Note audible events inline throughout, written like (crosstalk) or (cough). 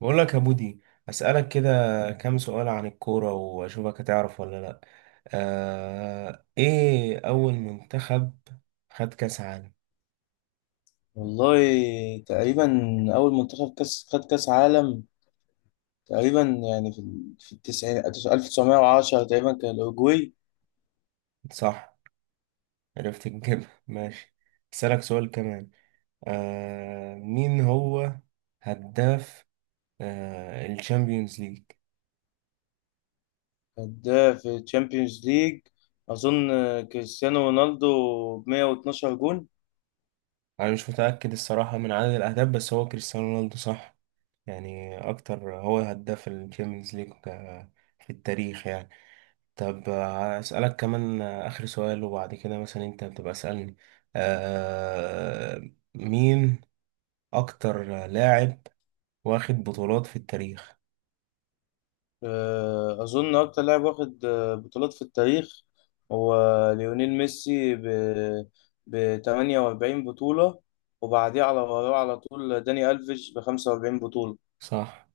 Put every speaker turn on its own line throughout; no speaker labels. بقول لك يا بودي، أسألك كده كام سؤال عن الكورة، وأشوفك هتعرف ولا لأ. إيه أول منتخب خد كأس عالم؟
والله، تقريبا أول منتخب خد كاس عالم تقريبا، يعني في التسعين، 1910 تقريبا كان الأوروجواي.
صح، عرفت تجيبها (laughs) ماشي. أسألك سؤال كمان. مين هو هداف الشامبيونز ليج؟
كان ده في تشامبيونز ليج أظن، كريستيانو رونالدو ب112 جون.
أنا مش متأكد الصراحة من عدد الأهداف، بس هو كريستيانو رونالدو صح. يعني أكتر هو هداف الشامبيونز ليج في التاريخ يعني. طب هسألك كمان آخر سؤال، وبعد كده مثلا أنت بتبقى اسألني. آه مين أكتر لاعب واخد بطولات في التاريخ؟
أظن أكتر لاعب واخد بطولات في التاريخ هو ليونيل ميسي ب48 بطولة، وبعديه على وراه على طول داني ألفيش ب45 بطولة.
صح،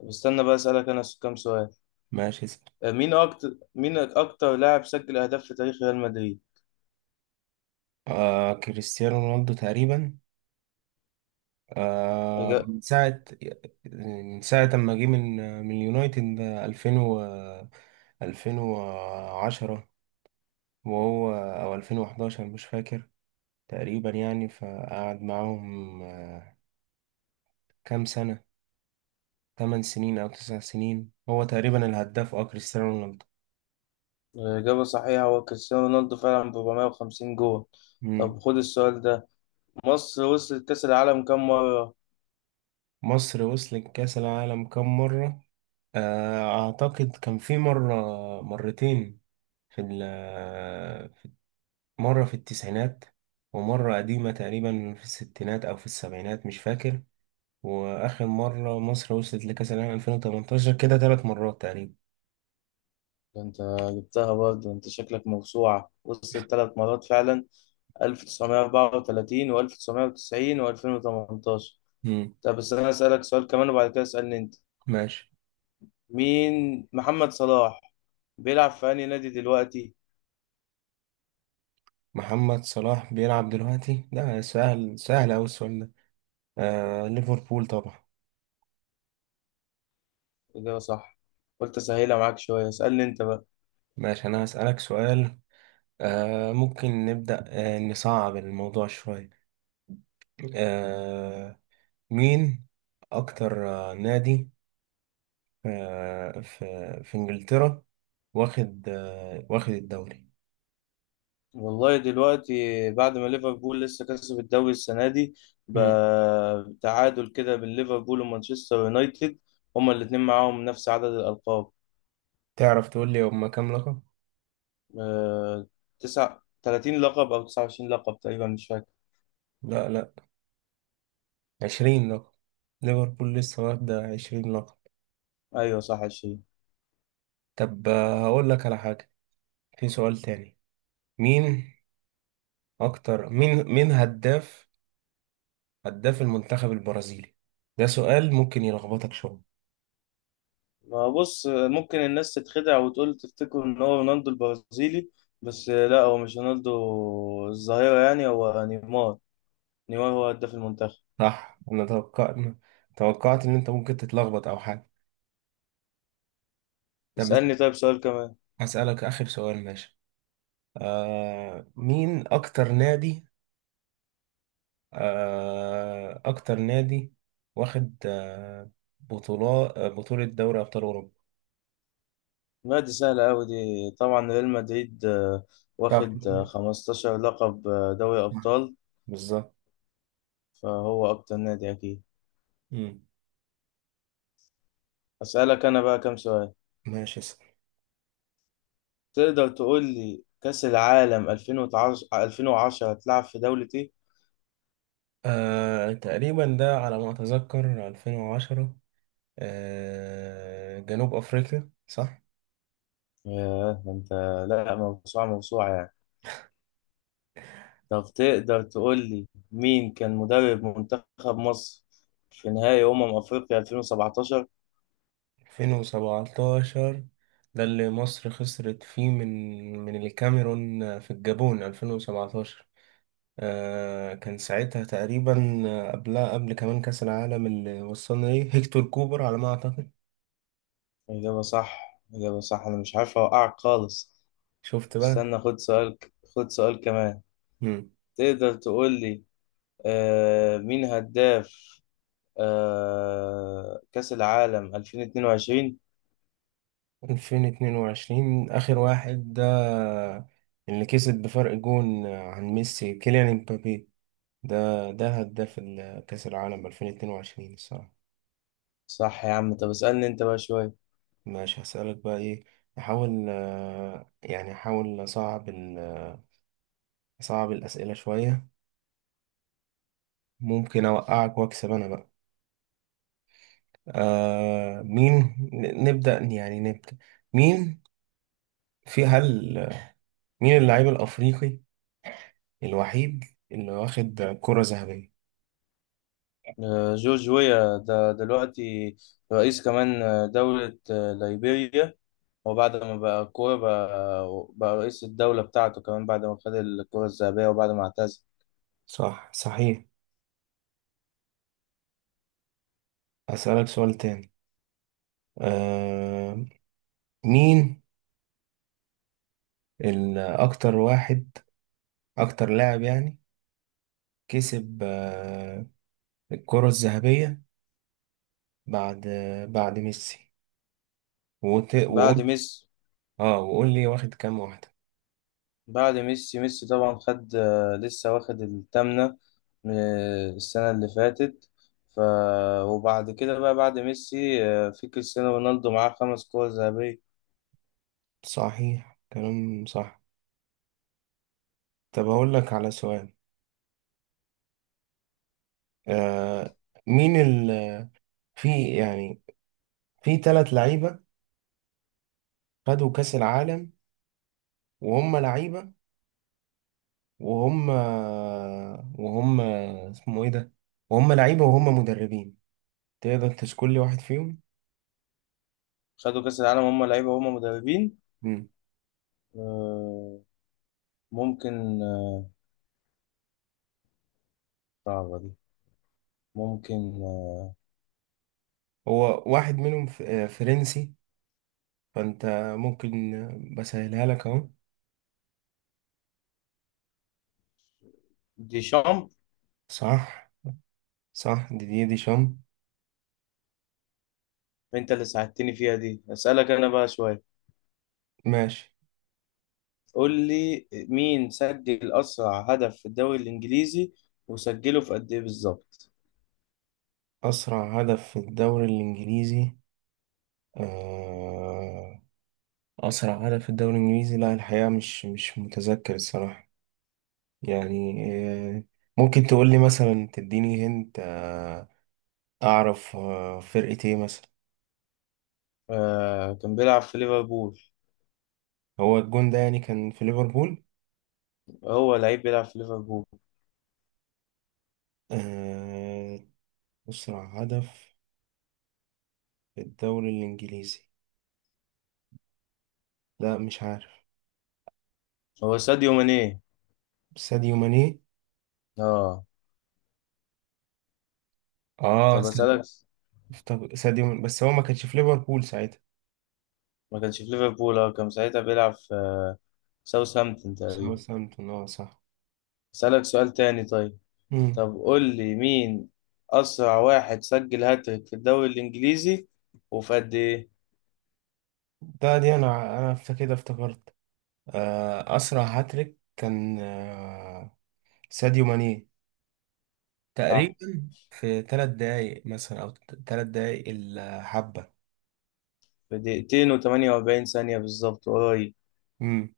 طب استنى بقى، أسألك أنا كام سؤال.
ماشي اسأل.
مين أكتر لاعب سجل أهداف في تاريخ ريال مدريد؟
كريستيانو رونالدو تقريبا،
إجا-
من ساعة ما جه من اليونايتد 2000 و 2010، وهو أو 2011 مش فاكر، تقريبا يعني. فقعد معاهم كام سنة، 8 سنين أو 9 سنين، هو تقريبا الهداف كريستيانو رونالدو.
إجابة صحيحة، هو كريستيانو رونالدو فعلا ب 450 جول.
مم.
طب خد السؤال ده، مصر وصلت كأس العالم كم مرة؟
مصر وصلت كأس العالم كم مرة؟ أعتقد كان في مرة، مرتين، في ال- مرة في التسعينات، ومرة قديمة تقريبا في الستينات أو في السبعينات مش فاكر، وآخر مرة مصر وصلت لكأس العالم 2018. كده 3 مرات تقريبا.
ده أنت جبتها برضه، أنت شكلك موسوعة، وصلت ثلاث مرات فعلا، 1934 و1990 و2018.
مم.
طب بس أنا أسألك سؤال كمان وبعد كده اسألني أنت.
ماشي.
مين محمد صلاح بيلعب في أنهي نادي دلوقتي؟
محمد صلاح بيلعب دلوقتي، ده سهل سهل أوي السؤال ده. ليفربول طبعا.
إجابة صح. قلت أسهلها معاك شوية، اسألني أنت بقى.
ماشي، أنا هسألك سؤال. ممكن نبدأ، نصعب الموضوع شوية. آه مين أكتر نادي في إنجلترا واخد واخد الدوري؟
والله دلوقتي بعد ما ليفربول لسه كسب الدوري السنة دي،
مم.
بتعادل كده بين ليفربول ومانشستر يونايتد. هما الاتنين معاهم نفس عدد الألقاب.
تعرف تقول لي هما كام لقب؟
آه، 30 لقب أو 29 لقب تقريبا، مش فاكر.
لا، لا، 20 لقب. ليفربول لسه واخدة 20 لقب.
أيوه صح، 20.
طب هقول لك على حاجة، في سؤال تاني. مين أكتر، مين هداف المنتخب البرازيلي؟ ده سؤال ممكن يلخبطك شوية.
ما بص، ممكن الناس تتخدع وتقول تفتكر إن هو رونالدو البرازيلي، بس لا، هو مش رونالدو الظاهرة يعني، هو نيمار. نيمار هو هداف المنتخب.
صح، انا توقعت، ان انت ممكن تتلخبط او حاجه. طب بس،
اسألني طيب سؤال كمان.
هسألك اخر سؤال، ماشي. مين اكتر نادي، آه اكتر نادي واخد بطولة دوري ابطال اوروبا؟
لا دي سهلة أوي، دي طبعا ريال مدريد،
صح،
واخد 15 لقب دوري
صح،
أبطال،
بالظبط.
فهو أكتر نادي أكيد.
مم.
أسألك أنا بقى كام سؤال.
ماشي اسأل.
تقدر تقول لي كأس العالم 2010، 2010 هتلعب في دولة إيه؟
تقريبا ده على ما اتذكر 2010، جنوب افريقيا صح.
ياه ده أنت، لا موسوعة موسوعة يعني. طب تقدر تقول لي مين كان مدرب منتخب مصر في نهائي أمم أفريقيا 2017؟
2017، ده اللي مصر خسرت فيه من الكاميرون في الجابون 2017. كان ساعتها تقريبا، قبلها قبل كمان كأس العالم اللي وصلنا ليه، هيكتور كوبر على ما أعتقد.
إجابة صح. إجابة صح. أنا مش عارف أوقعك خالص.
شفت بقى.
استنى خد سؤال. خد سؤال كمان.
مم.
تقدر تقول لي مين هداف كأس العالم 2022.
2022 آخر واحد ده، اللي كسب بفرق جون عن ميسي، كيليان امبابي، ده ده هداف كأس العالم 2022 الصراحة.
صح يا عم، طب اسألني انت بقى شوية.
ماشي هسألك بقى ايه، احاول يعني احاول اصعب اصعب الأسئلة شوية، ممكن اوقعك واكسب انا بقى. مين، نبدأ يعني نبدأ. مين في هل مين اللاعب الأفريقي الوحيد اللي واخد كرة ذهبية؟
آه جورج ويا ده دلوقتي رئيس كمان دولة ليبيريا. وبعد ما بقى كورة بقى رئيس الدولة بتاعته كمان، بعد ما خد الكرة الذهبية وبعد ما اعتزل.
صح، صحيح. هسألك سؤال تاني. آه مين، الأكتر واحد أكتر لاعب يعني، كسب الكرة الذهبية بعد، ميسي،
بعد
وقول،
ميسي
اه وقول لي واخد كام واحدة.
بعد ميسي ميسي طبعا خد، لسه واخد التامنة من السنة اللي فاتت. ف وبعد كده بقى بعد ميسي، في كريستيانو رونالدو معاه خمس كور ذهبية.
صحيح، كلام صح. طب اقول لك على سؤال. آه مين في يعني، في ثلاث لعيبة خدوا كأس العالم، وهم لعيبة وهم وهم اسمه ايه ده، وهم لعيبة وهم مدربين. تقدر تشكل لي واحد فيهم؟
خدوا كأس العالم هم لعيبة هم مدربين.
مم.
آه، ممكن، صعبة دي، ممكن، آه،
هو واحد منهم، فرنسي. فانت ممكن بسهلها لك اهو.
ديشامب.
صح، دي شام.
انت اللي ساعدتني فيها دي، اسألك انا بقى شوية.
ماشي.
قول لي مين سجل أسرع هدف في الدوري الإنجليزي وسجله في قد إيه بالظبط.
أسرع هدف في الدوري الإنجليزي. آه أسرع هدف في الدوري الإنجليزي، لا الحقيقة مش متذكر الصراحة يعني. آه ممكن تقول لي مثلا، تديني هنت أعرف فرقة إيه مثلا.
كان بيلعب في ليفربول.
هو الجون ده يعني كان في ليفربول؟
هو لعيب بيلعب في ليفربول.
آه أسرع هدف في الدوري الإنجليزي، لا مش عارف.
هو ساديو ماني.
ساديو ماني.
اه. طب
ساديو.
اسالك.
ساديو ماني. بس هو ما كانش في ليفربول ساعتها.
ما كانش في ليفربول، اه كان ساعتها بيلعب في ساوثهامبتون تقريبا.
ساوثهامبتون صح.
اسالك سؤال تاني طيب.
مم.
طب قول لي مين اسرع واحد سجل هاتريك في الدوري الانجليزي وفي قد ايه.
ده، دي انا انا كده افتكرت. اسرع هاتريك كان ساديو ماني، تقريبا
صح.
في 3 دقايق مثلا، او 3 دقايق الحبه.
في دقيقتين و48 ثانية بالظبط، قريب.
امم.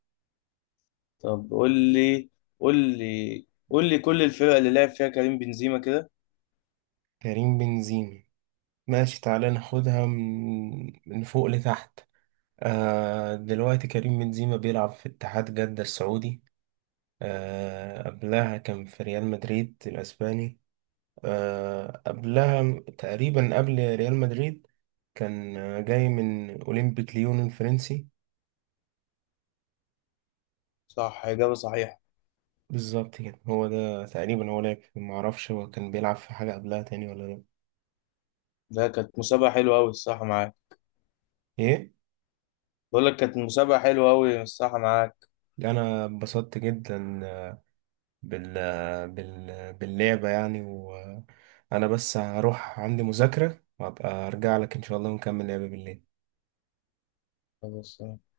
طب قول لي قول لي كل الفرق اللي لعب فيها كريم بنزيما كده.
كريم بنزيما، ماشي تعالى ناخدها من فوق لتحت. دلوقتي كريم بنزيما بيلعب في اتحاد جدة السعودي. قبلها كان في ريال مدريد الاسباني. قبلها تقريبا قبل ريال مدريد، كان جاي من أولمبيك ليون الفرنسي.
صح إجابة صحيحة.
بالظبط كده، هو ده تقريبا. هو معرفش هو كان بيلعب في حاجة قبلها تاني ولا لأ.
ده كانت مسابقة حلوة أوي، الصح معاك.
إيه؟
بقول لك كانت مسابقة حلوة أوي الصراحة معاك.
أنا اتبسطت جدا باللعبة يعني. وأنا بس هروح، عندي مذاكرة، وأبقى أرجع لك إن شاء الله ونكمل لعبة بالليل.
بس